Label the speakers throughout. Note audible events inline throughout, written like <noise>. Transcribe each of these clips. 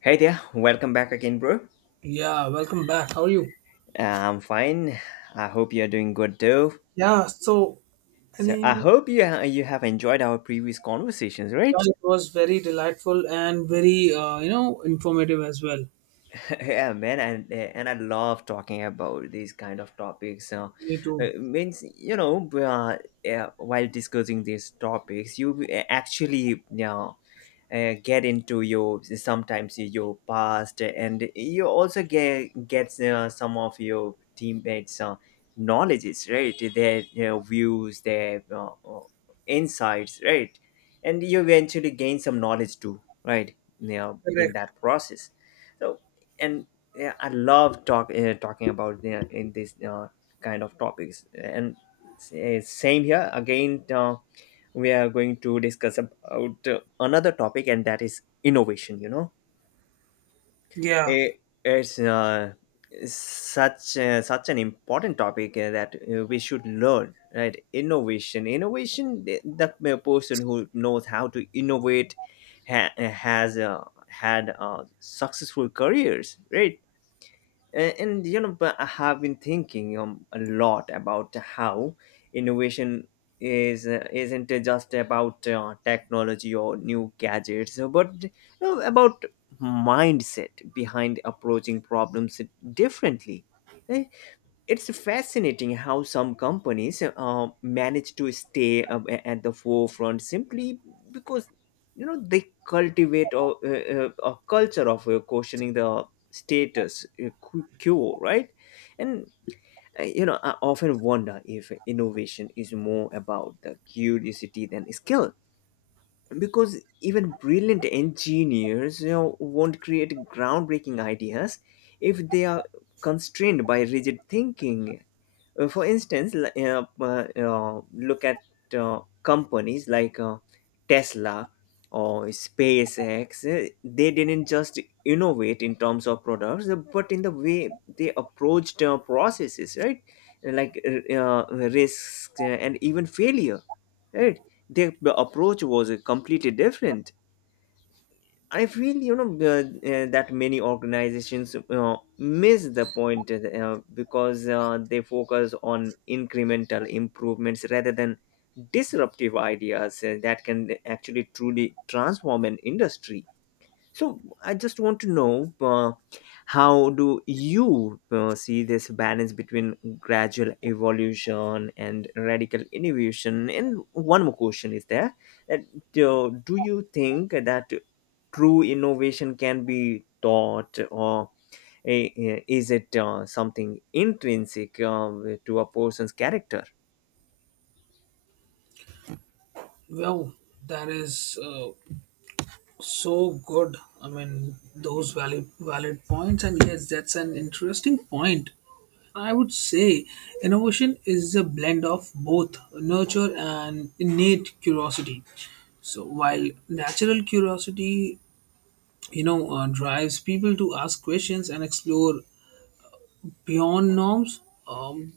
Speaker 1: Hey there, welcome back again, bro.
Speaker 2: Yeah, welcome back. How are you?
Speaker 1: I'm fine. I hope you're doing good too.
Speaker 2: Yeah, so I
Speaker 1: So I
Speaker 2: mean,
Speaker 1: hope you you have enjoyed our previous conversations, right?
Speaker 2: yeah, it was very delightful and very, informative as well.
Speaker 1: <laughs> Yeah, man, and I love talking about these kind of topics.
Speaker 2: Me too.
Speaker 1: Means, you know, yeah, while discussing these topics you actually you get into your, sometimes, your past, and you also get gets some of your teammates' knowledges, right? Their, you know, views, their insights, right? And you eventually gain some knowledge too, right, you know, in
Speaker 2: Correct.
Speaker 1: that process. So, and yeah, I love talking about the, in these kind of topics. And same here again. We are going to discuss about another topic, and that is innovation. You know,
Speaker 2: Yeah.
Speaker 1: Eh, it's such such an important topic that we should learn. Right, innovation, innovation. The person who knows how to innovate has had successful careers. Right, and you know, but I have been thinking a lot about how innovation is isn't just about technology or new gadgets, but you know, about mindset behind approaching problems differently. Eh? It's fascinating how some companies manage to stay at the forefront simply because, you know, they cultivate a culture of questioning the status quo, right? And you know, I often wonder if innovation is more about the curiosity than skill, because even brilliant engineers, you know, won't create groundbreaking ideas if they are constrained by rigid thinking. For instance, look at companies like Tesla or SpaceX. They didn't just innovate in terms of products, but in the way they approached processes, right? Like risks and even failure, right? Their approach was completely different. I feel, you know, that many organizations miss the point because they focus on incremental improvements rather than disruptive ideas that can actually truly transform an industry. So I just want to know, how do you see this balance between gradual evolution and radical innovation? And one more question is there: that, do you think that true innovation can be taught, or uh, is it something intrinsic to a person's character?
Speaker 2: Wow, that is so good. I mean, those valid points, and yes, that's an interesting point. I would say innovation is a blend of both nurture and innate curiosity. So while natural curiosity drives people to ask questions and explore beyond norms. um,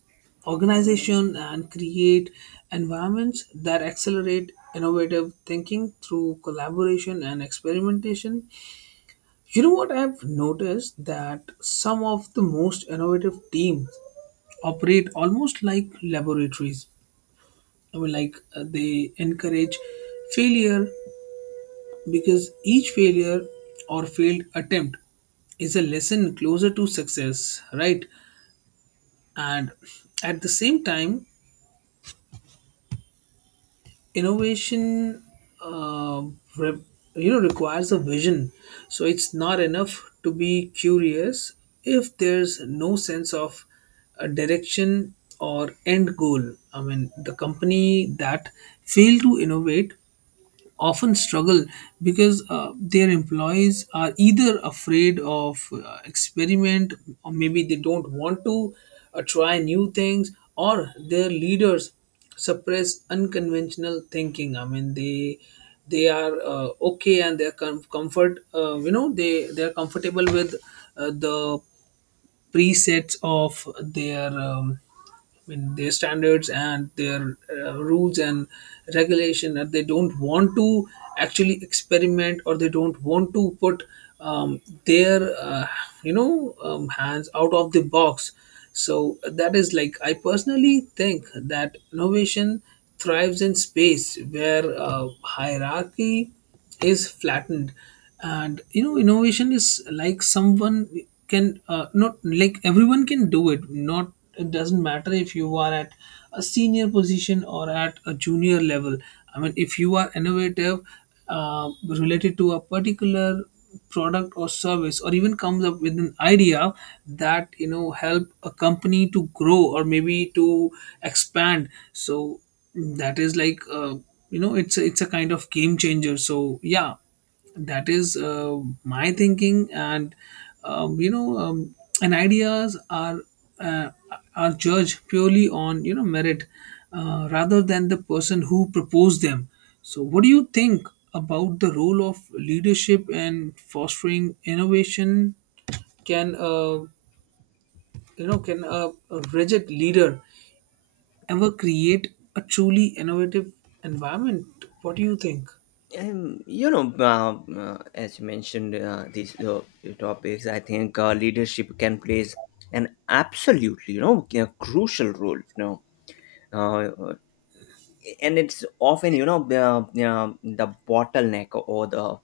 Speaker 2: Organization and create environments that accelerate innovative thinking through collaboration and experimentation. You know what I've noticed, that some of the most innovative teams operate almost like laboratories. I mean, like, they encourage failure, because each failure or failed attempt is a lesson closer to success, right? And at the same time, innovation uh, re- requires a vision. So it's not enough to be curious if there's no sense of a direction or end goal. I mean, the company that fail to innovate often struggle, because their employees are either afraid of experiment, or maybe they don't want to try new things, or their leaders suppress unconventional thinking. I mean, they are okay, and they are comfortable with the presets of their I mean, their standards and their rules and regulation, that they don't want to actually experiment, or they don't want to put um, their you know hands out of the box. So that is like, I personally think that innovation thrives in space where hierarchy is flattened. And innovation is like someone can, not like everyone can do it. Not, it doesn't matter if you are at a senior position or at a junior level. I mean, if you are innovative related to a particular product or service, or even comes up with an idea that help a company to grow or maybe to expand. So that is like, it's a, kind of game changer. So yeah, that is my thinking. And um, you know um, and ideas uh, are judged purely on merit rather than the person who proposed them. So what do you think about the role of leadership and fostering innovation? Can, a, rigid leader ever create a truly innovative environment? What do you think?
Speaker 1: You know, as you mentioned, these topics, I think leadership can play an absolutely, you know, a crucial role. You know, uh, and it's often, you know, the bottleneck or the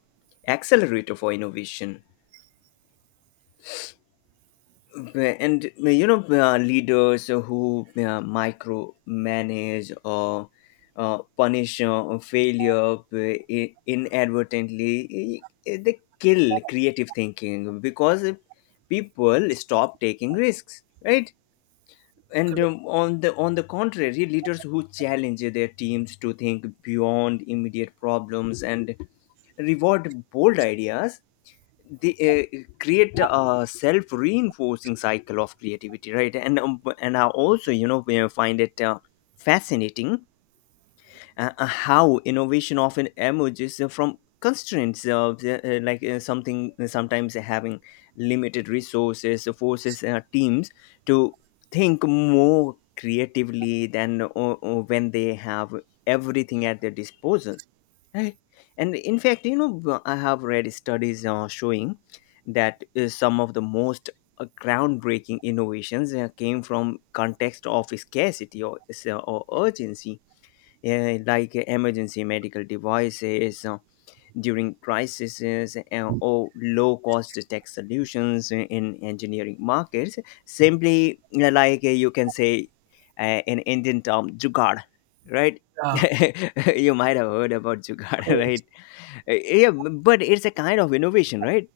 Speaker 1: accelerator for innovation. Right, and you know, leaders who micromanage or punish failure inadvertently they kill creative thinking because people stop taking risks, right? And on the contrary, leaders who challenge their teams to think beyond immediate problems and reward bold ideas, they create a self-reinforcing cycle of creativity, right? And and I also, you know, we find it fascinating how innovation often emerges from constraints of the, like, something, sometimes, having limited resources forces teams to think more creatively than when they have everything at their disposal. Right. And in fact, you know, I have read studies showing that some of the most groundbreaking innovations came from context of scarcity, or urgency, like emergency medical devices during crises, or low-cost tech solutions in engineering markets. Simply, like, you can say, in Indian term, jugaad, right?
Speaker 2: Yeah,
Speaker 1: <laughs> You might have heard about jugaad, <laughs>
Speaker 2: correct.
Speaker 1: right? Yeah, but it's a kind of innovation, right?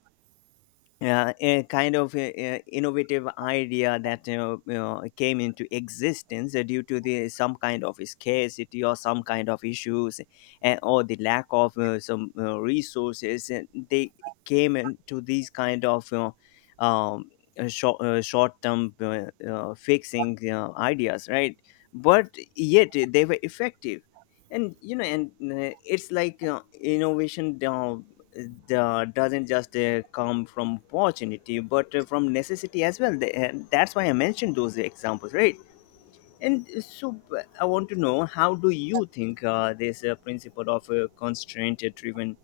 Speaker 1: A kind of innovative idea that, you know, came into existence due to the some kind of scarcity or some kind of issues, and or the lack of some resources, and they came into these kind of, you know, um, short-term fixing ideas, right? But yet they were effective. And you know, and it's like, innovation doesn't just come from opportunity, but from necessity as well. And that's why I mentioned those examples, right? And so, I want to know, how do you think this principle of constraint driven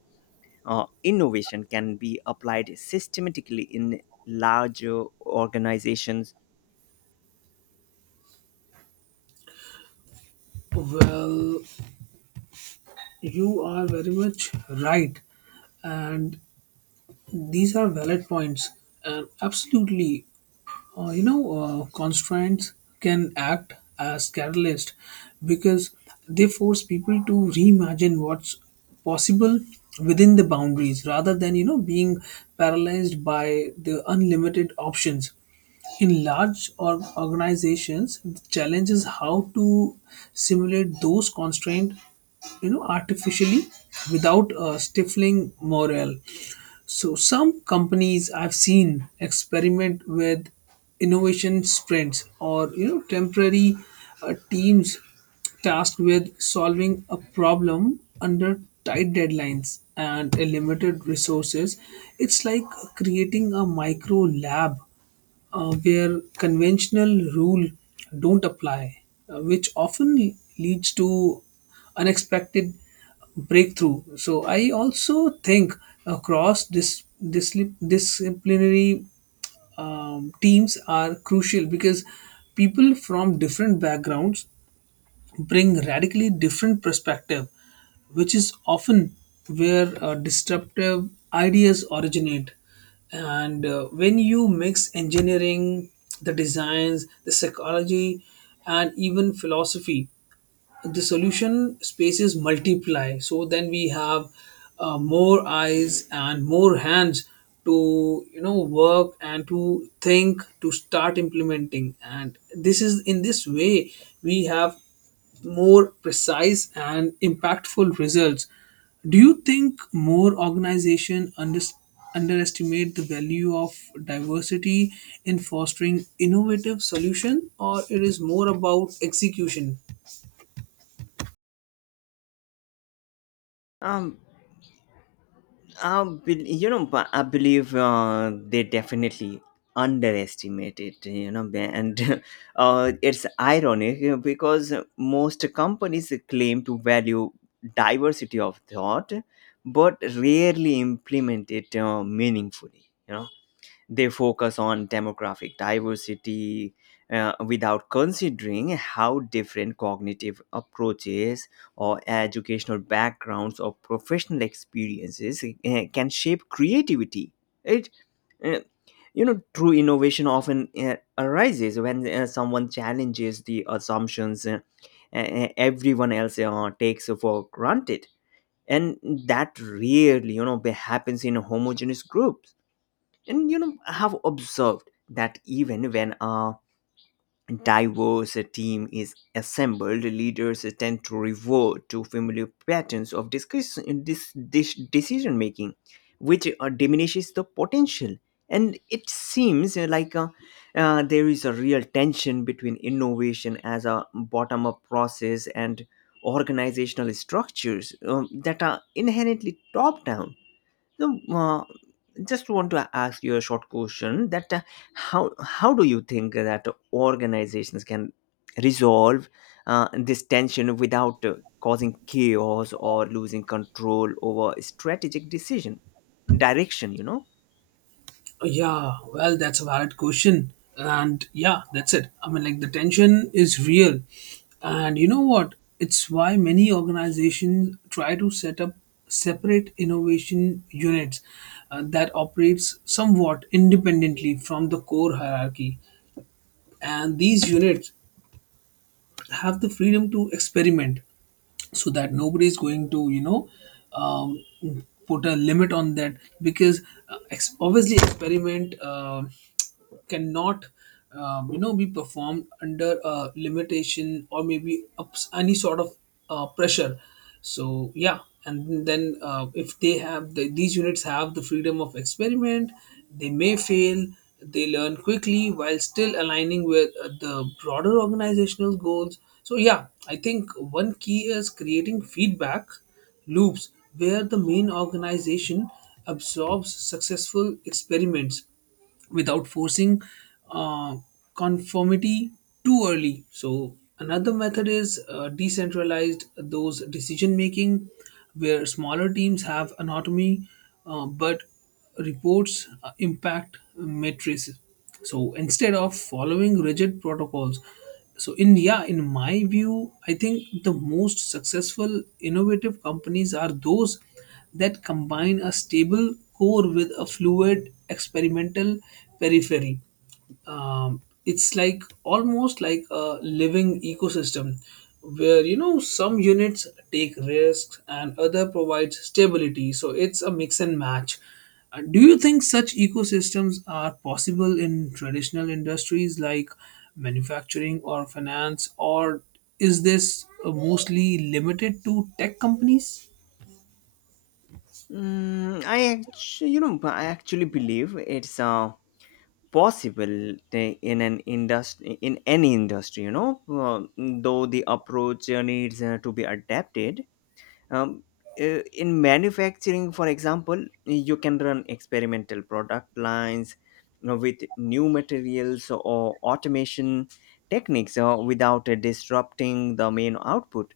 Speaker 1: innovation can be applied systematically in larger organizations?
Speaker 2: Well, you are very much right. And these are valid points. And absolutely, constraints can act as catalyst, because they force people to reimagine what's possible within the boundaries rather than, being paralyzed by the unlimited options. In large or organizations, the challenge is how to simulate those constraints, artificially, without stifling morale. So some companies I've seen experiment with innovation sprints, or temporary teams tasked with solving a problem under tight deadlines and limited resources. It's like creating a micro lab where conventional rule don't apply, which often leads to unexpected breakthrough. So I also think across dis- disciplinary teams are crucial, because people from different backgrounds bring radically different perspective, which is often where disruptive ideas originate. And when you mix engineering, the designs, the psychology, and even philosophy, the solution spaces multiply. So then we have more eyes and more hands to work, and to think, to start implementing. And this is, in this way, we have more precise and impactful results. Do you think more organizations underestimate the value of diversity in fostering innovative solution, or it is more about execution?
Speaker 1: Um, I bel You know, but I believe they definitely underestimate it, you know, and <laughs> it's ironic, you know, because most companies claim to value diversity of thought, but rarely implement it meaningfully. You know, they focus on demographic diversity without considering how different cognitive approaches or educational backgrounds or professional experiences can shape creativity. It, uh, you know, true innovation often arises when someone challenges the assumptions everyone else takes for granted, and that rarely, you know, happens in homogeneous groups. And you know, I have observed that even when a diverse team is assembled, leaders tend to revert to familiar patterns of discussion, decision making, which diminishes the potential. And it seems like, there is a real tension between innovation as a bottom up process and organizational structures that are inherently top down so, just want to ask you a short question: that how do you think that organizations can resolve this tension without causing chaos or losing control over strategic decision direction? You know.
Speaker 2: Yeah, well, that's a valid question. And yeah, that's it. I mean, like, the tension is real. And you know what? It's why many organizations try to set up separate innovation units that operates somewhat independently from the core hierarchy. And these units have the freedom to experiment, so that nobody is going to um, put a limit on that, because obviously, experiment cannot be performed under a limitation, or maybe any sort of pressure. So yeah, and then, if they have these units have the freedom of experiment, they may fail, they learn quickly while still aligning with the broader organizational goals. So yeah, I think one key is creating feedback loops where the main organization absorbs successful experiments without forcing uh, conformity too early. So another method is decentralized those decision making, where smaller teams have autonomy, but reports impact matrices, so instead of following rigid protocols. So in yeah in my view, I think the most successful innovative companies are those that combine a stable core with a fluid experimental periphery. It's like, almost like a living ecosystem where some units take risks and other provides stability. So it's a mix and match. Do you think such ecosystems are possible in traditional industries like manufacturing or finance, or is this mostly limited to tech companies?
Speaker 1: Mm, I I actually believe it's possible thing in an industry in any industry, you know. Though the approach needs to be adapted. um, in manufacturing, for example, you can run experimental product lines, you know, with new materials or automation techniques without disrupting the main output.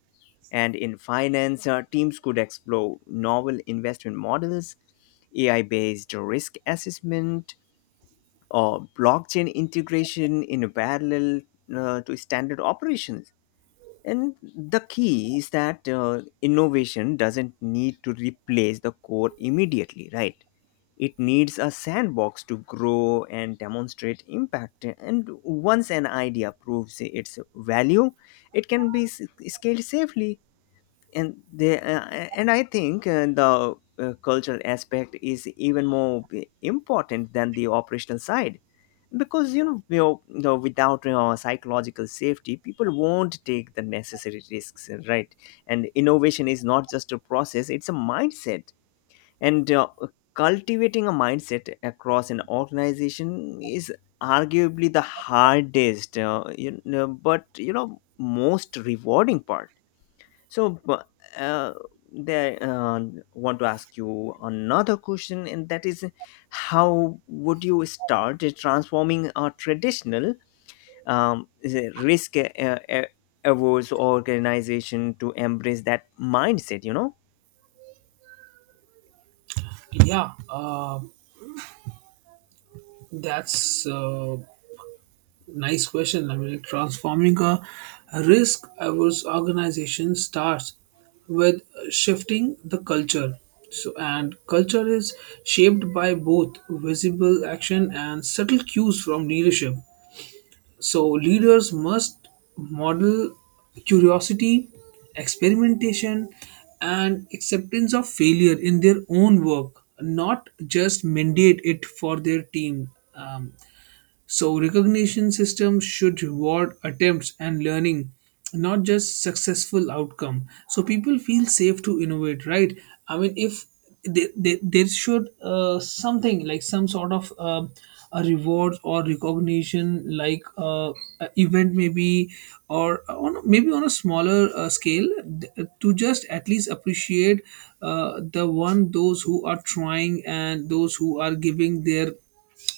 Speaker 1: And in finance, teams could explore novel investment models, ai based risk assessment, or blockchain integration in parallel to standard operations. And the key is that innovation doesn't need to replace the core immediately, right? It needs a sandbox to grow and demonstrate impact. And once an idea proves its value, it can be scaled safely. And the and I think the cultural aspect is even more important than the operational side, because you know, without psychological safety, people won't take the necessary risks, right? And innovation is not just a process, it's a mindset. And cultivating a mindset across an organization is arguably the hardest, you know, but you know, most rewarding part. So, bu- uh, there want to ask you another question, and that is, how would you start transforming a traditional is it risk averse organization to embrace that mindset? You know,
Speaker 2: Yeah, uh, that's nice question. I mean, like, transforming a risk averse organization starts with shifting the culture. So, and culture is shaped by both visible action and subtle cues from leadership. So, leaders must model curiosity, experimentation, and acceptance of failure in their own work, not just mandate it for their team. Um, so recognition systems should reward attempts and learning, not just successful outcome, so people feel safe to innovate, right? I mean, if there should something like some sort of a reward or recognition, like a event maybe, or maybe on a smaller scale, to just at least appreciate the one, those who are trying and those who are giving their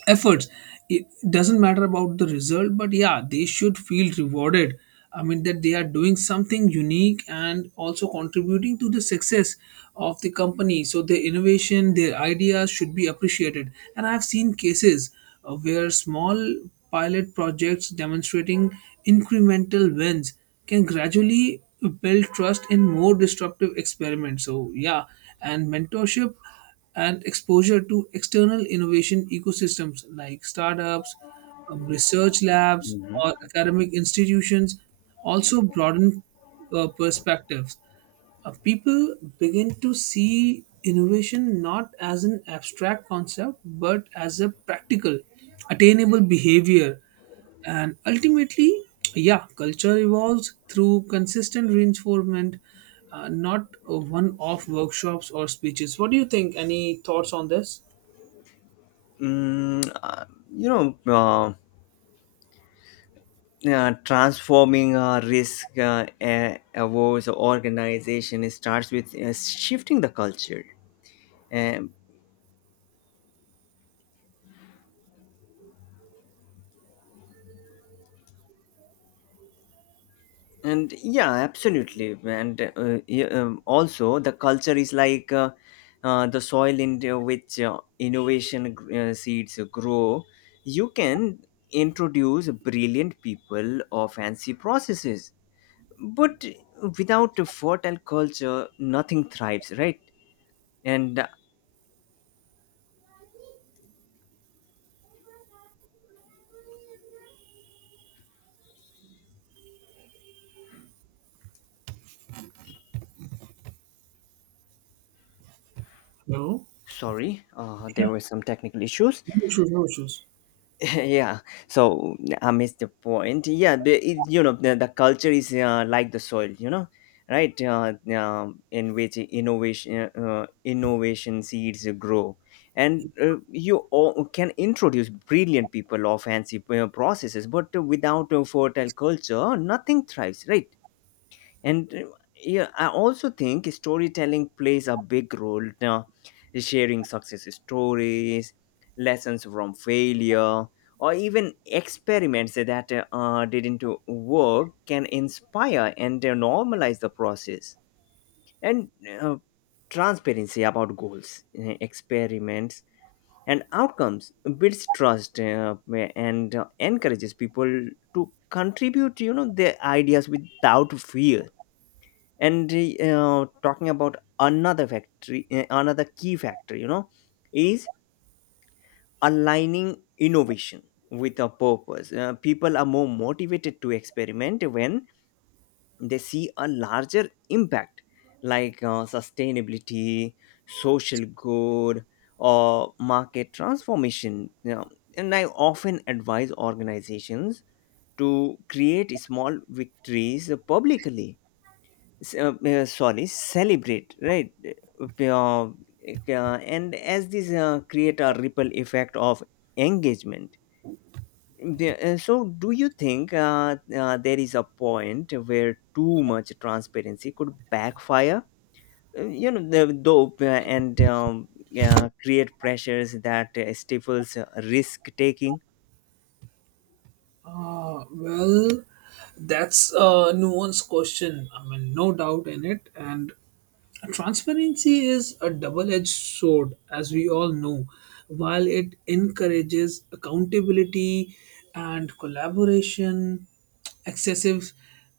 Speaker 2: efforts. It doesn't matter about the result, but yeah, they should feel rewarded. I mean, that they are doing something unique, and also contributing to the success of the company. So their innovation, their ideas should be appreciated. And I've seen cases where small pilot projects demonstrating incremental wins can gradually build trust in more disruptive experiments. So yeah, and mentorship and exposure to external innovation ecosystems like startups, research labs,
Speaker 1: mhm.
Speaker 2: or academic institutions, also broaden perspectives. People begin to see innovation not as an abstract concept, but as a practical, attainable behavior. And ultimately, yeah, culture evolves through consistent reinforcement, not one off workshops or speeches. What do you think? Any thoughts on this?
Speaker 1: mm, uh, you know. Transforming a risk averse organization starts with shifting the culture. And yeah, absolutely. And yeah, also the culture is like, the soil in which innovation seeds grow. You can introduce brilliant people or fancy processes, but without a fertile culture, nothing thrives, right? And
Speaker 2: No.
Speaker 1: sorry,
Speaker 2: Yeah,
Speaker 1: there were some technical issues.
Speaker 2: no issues, no issues.
Speaker 1: <laughs> Yeah. So I missed the point. Yeah, the, it, you know, the culture is, like the soil, you know, right? In which innovation seeds grow. And you all can introduce brilliant people or fancy processes, but without a fertile culture, nothing thrives, right? And yeah, I also think storytelling plays a big role now. Sharing success stories, lessons from failure, or even experiments that didn't work can inspire and normalize the process. And uh, transparency about goals, experiments, and outcomes builds trust, and encourages people to contribute, you know, their ideas without fear. And talking about another factory another key factor, you know, is aligning innovation with a purpose. People are more motivated to experiment when they see a larger impact, like sustainability, social good, or market transformation, you know. And I often advise organizations to create small victories publicly. Sorry, celebrate, right? And as this create a ripple effect of engagement. So, do you think there is a point where too much transparency could backfire, you know, the though and create pressures that stifles risk taking?
Speaker 2: Well, that's a nuanced question. I mean, no doubt in it. And transparency is a double edged sword, as we all know. While it encourages accountability and collaboration, excessive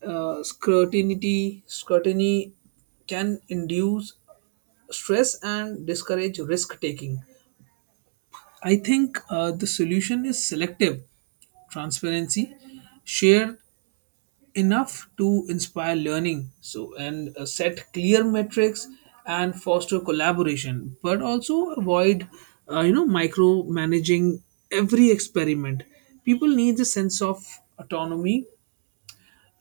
Speaker 2: scrutiny can induce stress and discourage risk taking. I think the solution is selective transparency, shared enough to inspire learning. And set clear metrics and foster collaboration, but also avoid micromanaging every experiment. People need a sense of autonomy,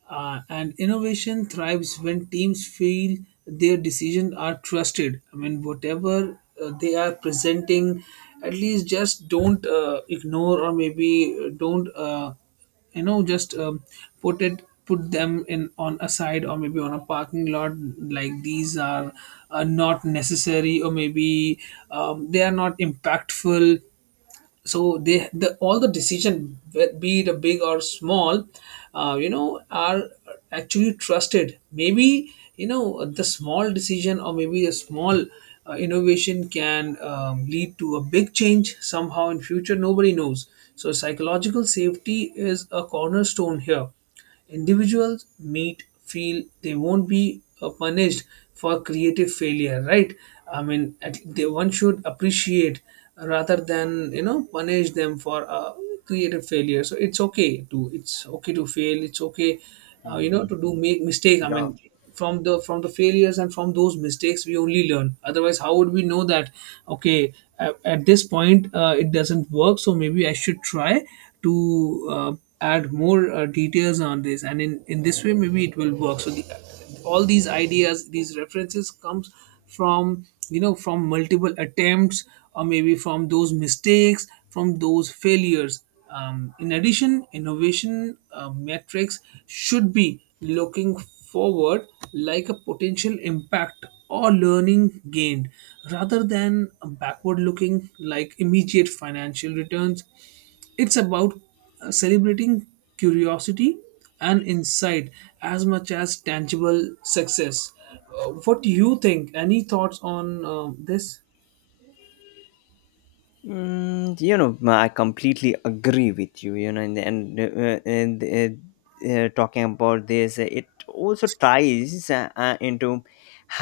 Speaker 2: and innovation thrives when teams feel their decisions are trusted. I mean, whatever they are presenting, at least just don't ignore, or maybe don't, just put them in on a side, or maybe on a parking lot, like these are not necessary, or maybe they are not impactful. So they the all the decision, be it a big or small, are actually trusted. Maybe, the small decision, or maybe a small innovation can lead to a big change somehow in future, nobody knows. So psychological safety is a cornerstone here. Individuals meet feel they won't be punished for creative failure, right? I mean, they, one should appreciate rather than, punish them for creative failure. So it's okay to fail. It's okay, to do make mistake. I mean, from the failures, and from those mistakes, we only learn. Otherwise, how would we know that, okay, at this point it doesn't work? So maybe I should try to add more details on this, and in this way, maybe it will work. So all these ideas, these references comes from, multiple attempts, or maybe from those mistakes, from those failures. In addition, innovation metrics should be looking forward, like a potential impact or learning gained, rather than backward looking like immediate financial returns. It's about celebrating curiosity and insight as much as tangible success. What do you think? Any thoughts on this?
Speaker 1: Mm, you know, I completely agree with you. You know, and talking about this, it also ties into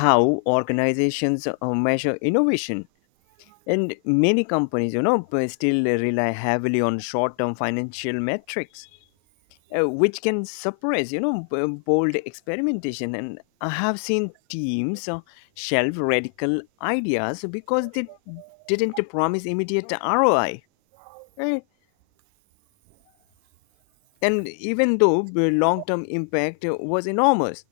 Speaker 1: how organizations measure innovation. And many companies, you know, still rely heavily on short-term financial metrics, which can suppress, you know, bold experimentation. And I have seen teams shelve radical ideas because they didn't promise immediate ROI, right? And even though the long-term impact was enormous,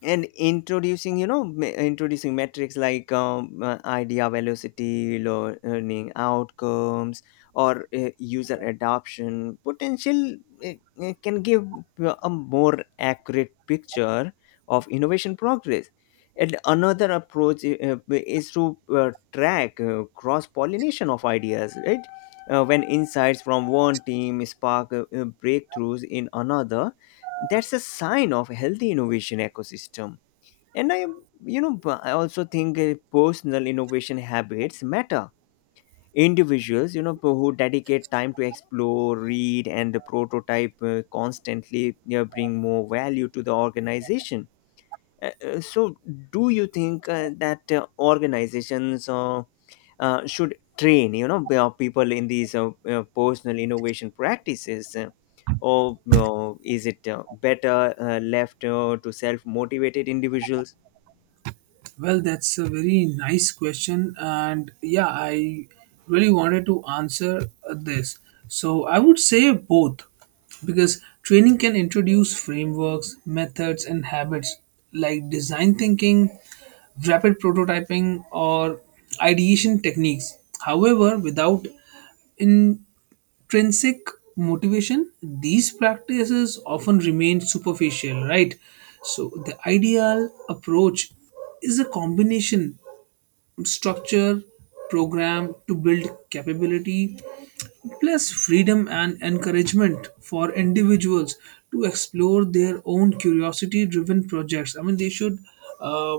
Speaker 1: and introducing you know ma- introducing metrics like idea velocity, learning outcomes, or user adoption potential uh, can give a more accurate picture of innovation progress. And another approach is to track cross pollination of ideas, right? When insights from one team spark breakthroughs in another, that's a sign of a healthy innovation ecosystem. And I, you know, b- I also think personal innovation habits matter. Individuals, who dedicate time to explore, read, and prototype constantly, bring more value to the organization. So, do you think that organizations should train, people in these personal innovation practices? Or is it better left to self motivated individuals?
Speaker 2: Well, that's a very nice question, and yeah, I really wanted to answer this. So, I would say both, because training can introduce frameworks, methods, and habits like design thinking, rapid prototyping, or ideation techniques. However, without in intrinsic motivation, these practices often remain superficial, right? So the ideal approach is a combination, structure program to build capability plus freedom and encouragement for individuals to explore their own curiosity driven projects. I mean they should uh,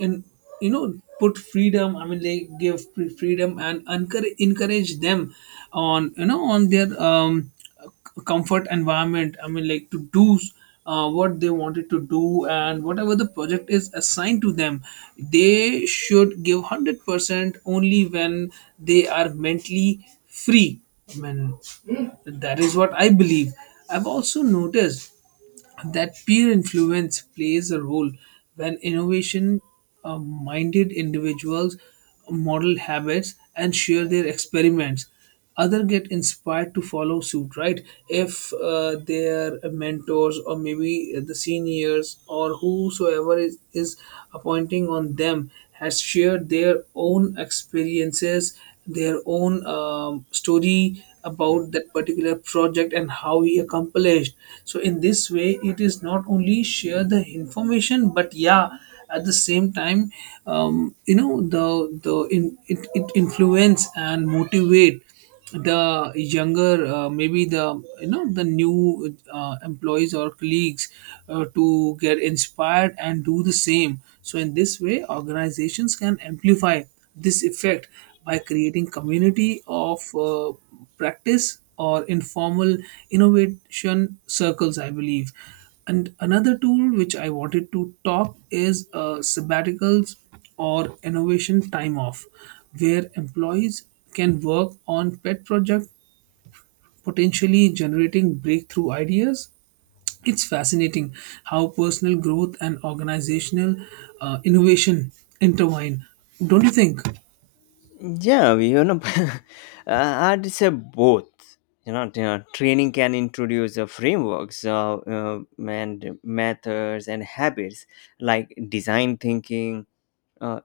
Speaker 2: and you know put freedom. I mean they give free freedom and encourage them on on their comfort environment. I mean like to do what they wanted to do, and whatever the project is assigned to them, they should give 100% only when they are mentally free. I mean, that is what I believe. I've also noticed that peer influence plays a role when innovation minded individuals model habits and share their experiments. Others get inspired to follow suit, right? If their mentors or maybe the seniors or whosoever is appointing on them has shared their own experiences, their own story about that particular project and how he accomplished. So in this way, it is not only share the information, but yeah, at the same time, it influence and motivate the younger, maybe the the new employees or colleagues, to get inspired and do the same. So in this way organizations can amplify this effect by creating community of practice or informal innovation circles, I believe. And another tool which I wanted to talk is sabbaticals or innovation time off, where employees can work on pet project, potentially generating breakthrough ideas. It's fascinating how personal growth and organizational innovation intertwine. Don't you think?
Speaker 1: Yeah, we, <laughs> I'd say both. Training can introduce frameworks, and methods and habits like design thinking. Uh,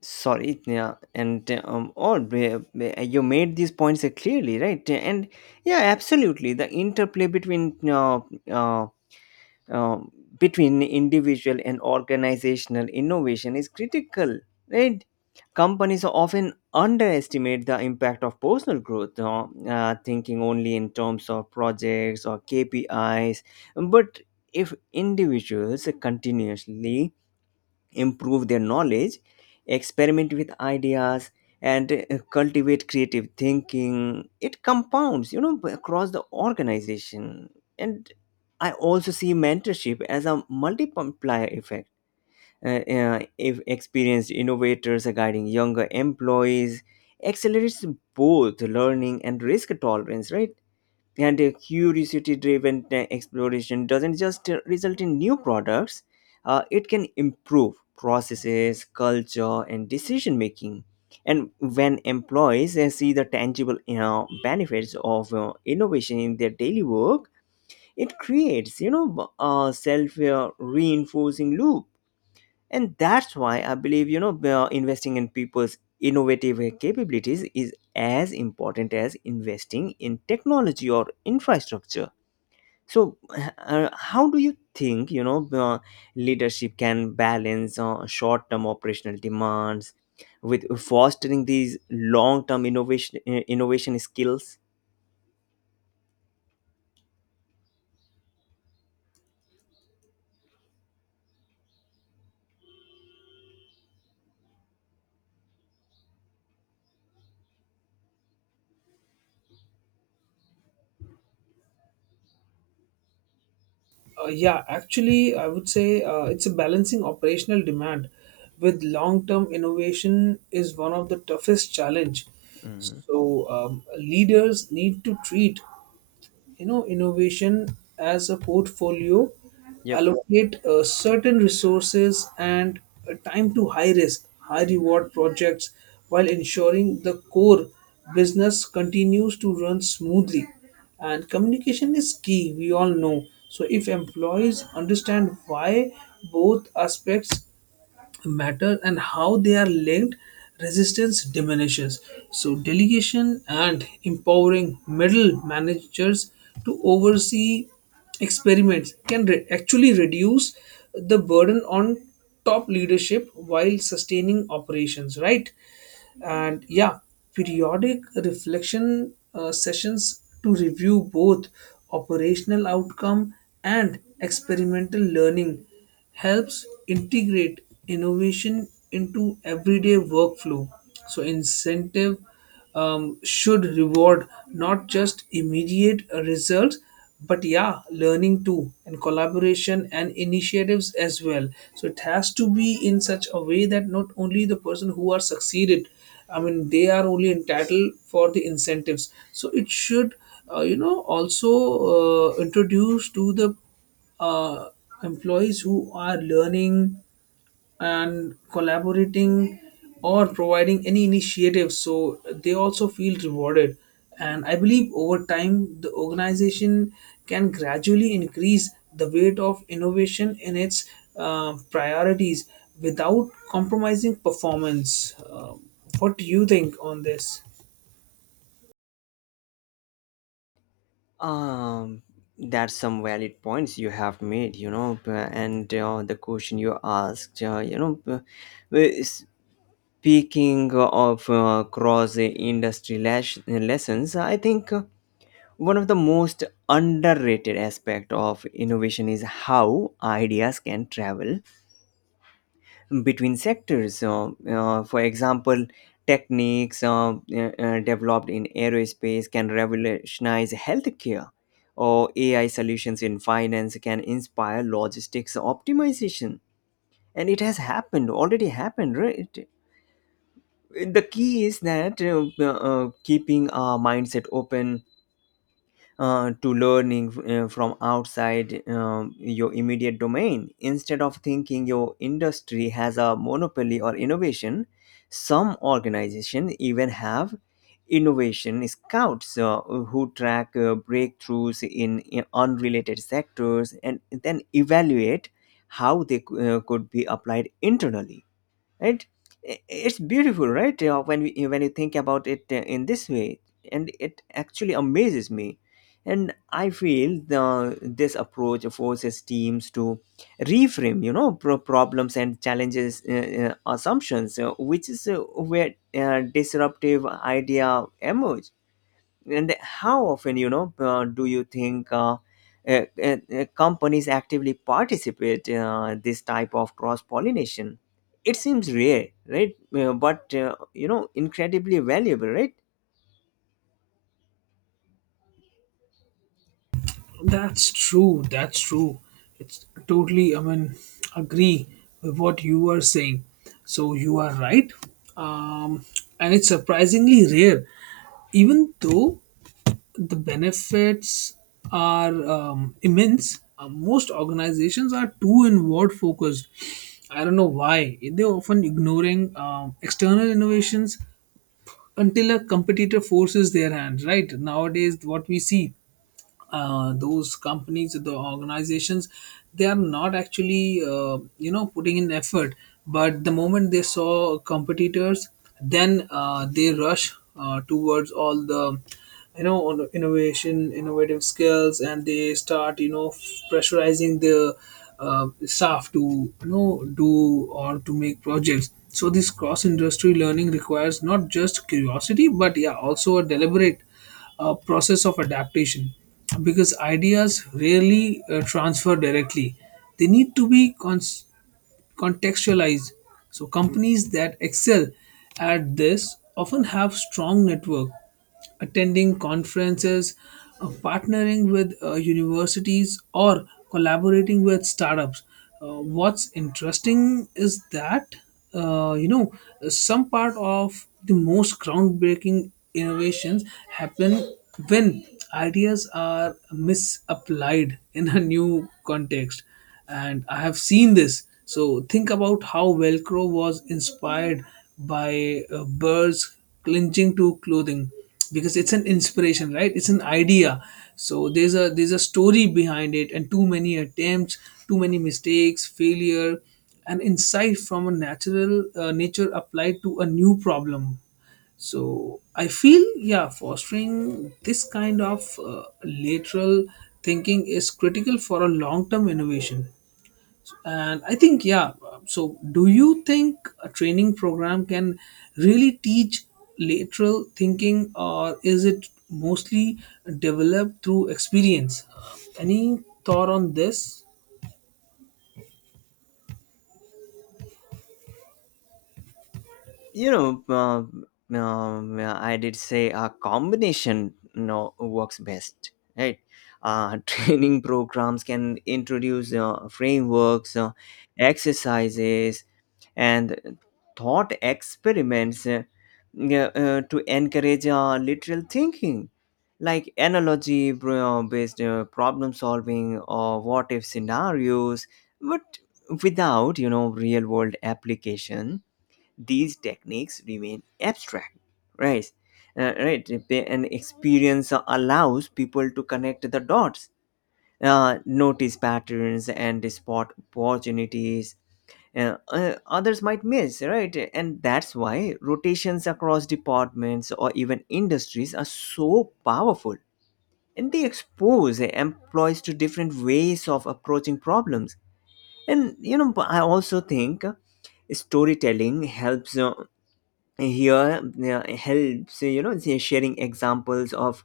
Speaker 1: Sorry. Yeah, and you made these points clearly, right? And yeah, absolutely, the interplay uh, um, between individual and organizational innovation is critical, right? Companies often underestimate the impact of personal growth, thinking only in terms of projects or KPIs, but if individuals continuously improve their knowledge, experiment with ideas, and cultivate creative thinking, it compounds, you know, across the organization. And I also see mentorship as a multiplier effect. If experienced innovators are guiding younger employees, accelerates both learning and risk tolerance, right? And a curiosity driven exploration doesn't just result in new products. It can improve processes, culture, and decision making. And when employees see the tangible, you know, benefits of innovation in their daily work, it creates, a self reinforcing loop. And that's why I believe, investing in people's innovative capabilities is as important as investing in technology or infrastructure. So how do you think, leadership can balance short-term operational demands with fostering these long-term innovation skills?
Speaker 2: Yeah, actually, I would say it's a balancing operational demand with long-term innovation is one of the toughest challenge. So leaders need to treat innovation as a portfolio,
Speaker 1: Yep.
Speaker 2: allocate certain resources and time to high risk high reward projects, while ensuring the core business continues to run smoothly. And communication is key, we all know. So if employees understand why both aspects matter and how they are linked, resistance diminishes. So, delegation and empowering middle managers to oversee experiments can actually reduce the burden on top leadership while sustaining operations, right? And yeah, periodic reflection sessions to review both operational outcome and experimental learning helps integrate innovation into everyday workflow. So, incentive should reward not just immediate results, but yeah, learning too, and collaboration and initiatives as well. So, it has to be in such a way that not only the person who are succeeded, I mean, they are only entitled for the incentives. So, it should, also introduce to the uh, employees who are learning and collaborating or providing any initiative, so they also feel rewarded. And I believe over time the organization can gradually increase the weight of innovation in its priorities without compromising performance. Um what do you think on this?
Speaker 1: Um, that's some valid points you have made, and the question you asked, w- speaking of cross industry lessons, I think one of the most underrated aspect of innovation is how ideas can travel between sectors. For example, techniques developed in aerospace can revolutionize healthcare, or AI solutions in finance can inspire logistics optimization. And it has happened, already happened, right? The key is that keeping our mindset open to learning from outside your immediate domain. Instead of thinking your industry has a monopoly or innovation, some organizations even have innovation scouts who track breakthroughs in unrelated sectors and then evaluate how they could be applied internally, right? It's beautiful, right? You know, when you think about it in this way, and it actually amazes me. And I feel this approach forces teams to reframe, problems and challenges assumptions, which is where disruptive idea emerge. And how often, do you think companies actively participate this type of cross pollination? It seems rare, right? But incredibly valuable, right?
Speaker 2: That's true. That's true. It's totally, I mean, agree with what you are saying. So you are right. Um, and it's surprisingly rare, even though the benefits are immense. Most organizations are too inward focused. I don't know why. They're often ignoring external innovations until a competitor forces their hand, right? Nowadays, what we see, those companies, the organizations, they are not actually putting in effort, but the moment they saw competitors, then they rush towards all the innovation innovative skills, and they start pressurizing the staff to do or to make projects. So this cross industry learning requires not just curiosity, but yeah, also a deliberate process of adaptation, because ideas rarely transfer directly. They need to be contextualize. So companies that excel at this often have strong network, attending conferences, partnering with universities, or collaborating with startups. What's interesting is that uh, you know some part of the most groundbreaking innovations happen when ideas are misapplied in a new context, and I have seen this. So think about how Velcro was inspired by birds clinching to clothing, because it's an inspiration, right? It's an idea. So there's a story behind it, and too many attempts, too many mistakes, failure, and insight from a natural nature applied to a new problem. So I feel, yeah, fostering this kind of lateral thinking is critical for a long-term innovation. And I think, yeah, so do you think a training program can really teach lateral thinking, or is it mostly developed through experience? Any thought on this?
Speaker 1: you know uh, I did say a combination, you know works best, right? <laughs> Training programs can introduce frameworks, exercises, and thought experiments, yeah, to encourage literal thinking, like analogy based problem solving or what if scenarios. But without, real world application, these techniques remain abstract, right? Right. And experience allows people to connect the dots, notice patterns, and spot opportunities others might miss, right? And that's why rotations across departments or even industries are so powerful. And they expose employees to different ways of approaching problems. And, you know, but I also think storytelling helps here, helps, you know, sharing examples of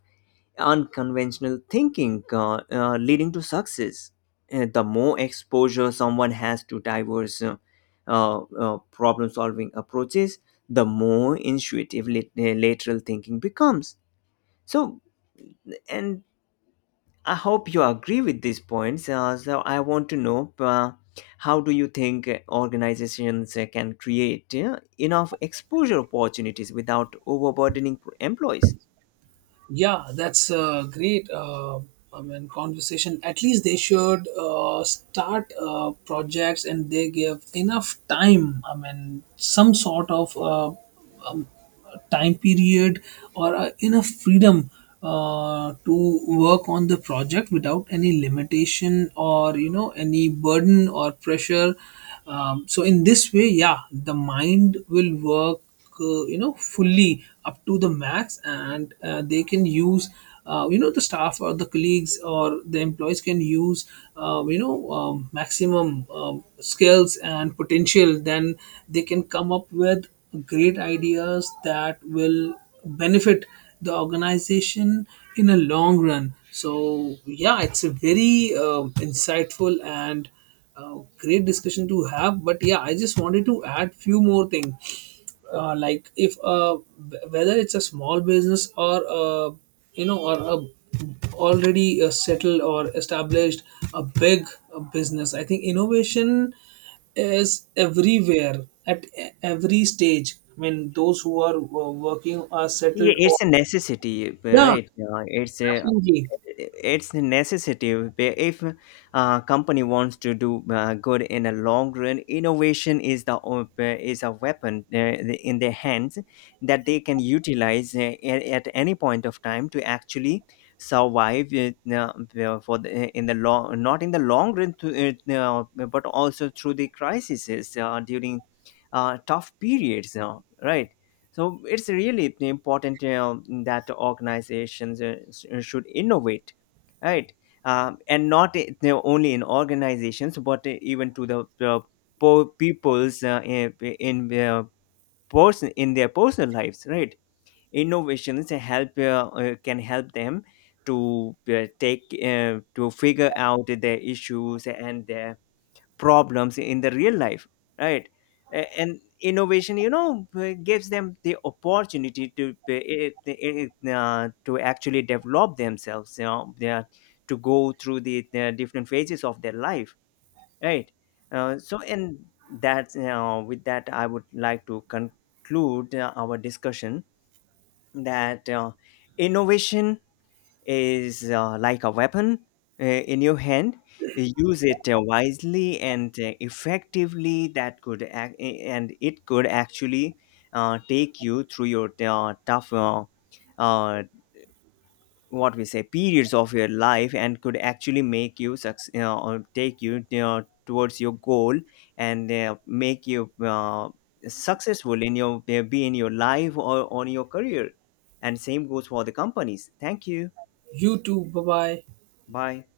Speaker 1: unconventional thinking leading to success. The more exposure someone has to diverse problem solving approaches, the more intuitive lateral thinking becomes. So, and I hope you agree with these points. So, I want to know how do you think organizations can create enough exposure opportunities without overburdening employees?
Speaker 2: Yeah, that's a great I mean, conversation. At least they should start projects and they give enough time. I mean, some sort of time period or enough freedom to work on the project without any limitation or any burden or pressure. So in this way, yeah, the mind will work fully up to the max, and they can use the staff or the colleagues or the employees can use maximum skills and potential. Then they can come up with great ideas that will benefit the organization in a long run. So yeah, it's a very insightful and great discussion to have, but yeah, I just wanted to add few more things. Uh, like if whether it's a small business or or a already settled or established a big business, I think innovation is everywhere at every stage. I mean those who are working are
Speaker 1: Yeah,
Speaker 2: settled.
Speaker 1: it's a necessity,
Speaker 2: Yeah,
Speaker 1: right? It's a
Speaker 2: definitely.
Speaker 1: it's necessity. If a company wants to do good in a long run, innovation is is a weapon in their hands that they can utilize at any point of time to actually survive for in the long, not in the long run, to, but also through the crises during tough periods, right? So it's really important that organizations should innovate, right? And not I- only in organizations, but even to the people's, in their in their personal lives, right? Innovations help can help them to figure out their issues and their problems in the real life, right? And innovation, gives them the opportunity to be- it- it- to actually develop themselves, to go through the different phases of their life, right? So and that's, with that, I would like to conclude our discussion, that innovation is like a weapon in your hand. Use it wisely and effectively. That could act, and It could actually take you through your tough, uh, what we say, periods of your life, and could actually make you success or take you towards your goal and make you successful in your, be in your life or on your career. And same goes for the companies. Thank you.
Speaker 2: You too, bye bye.
Speaker 1: Bye.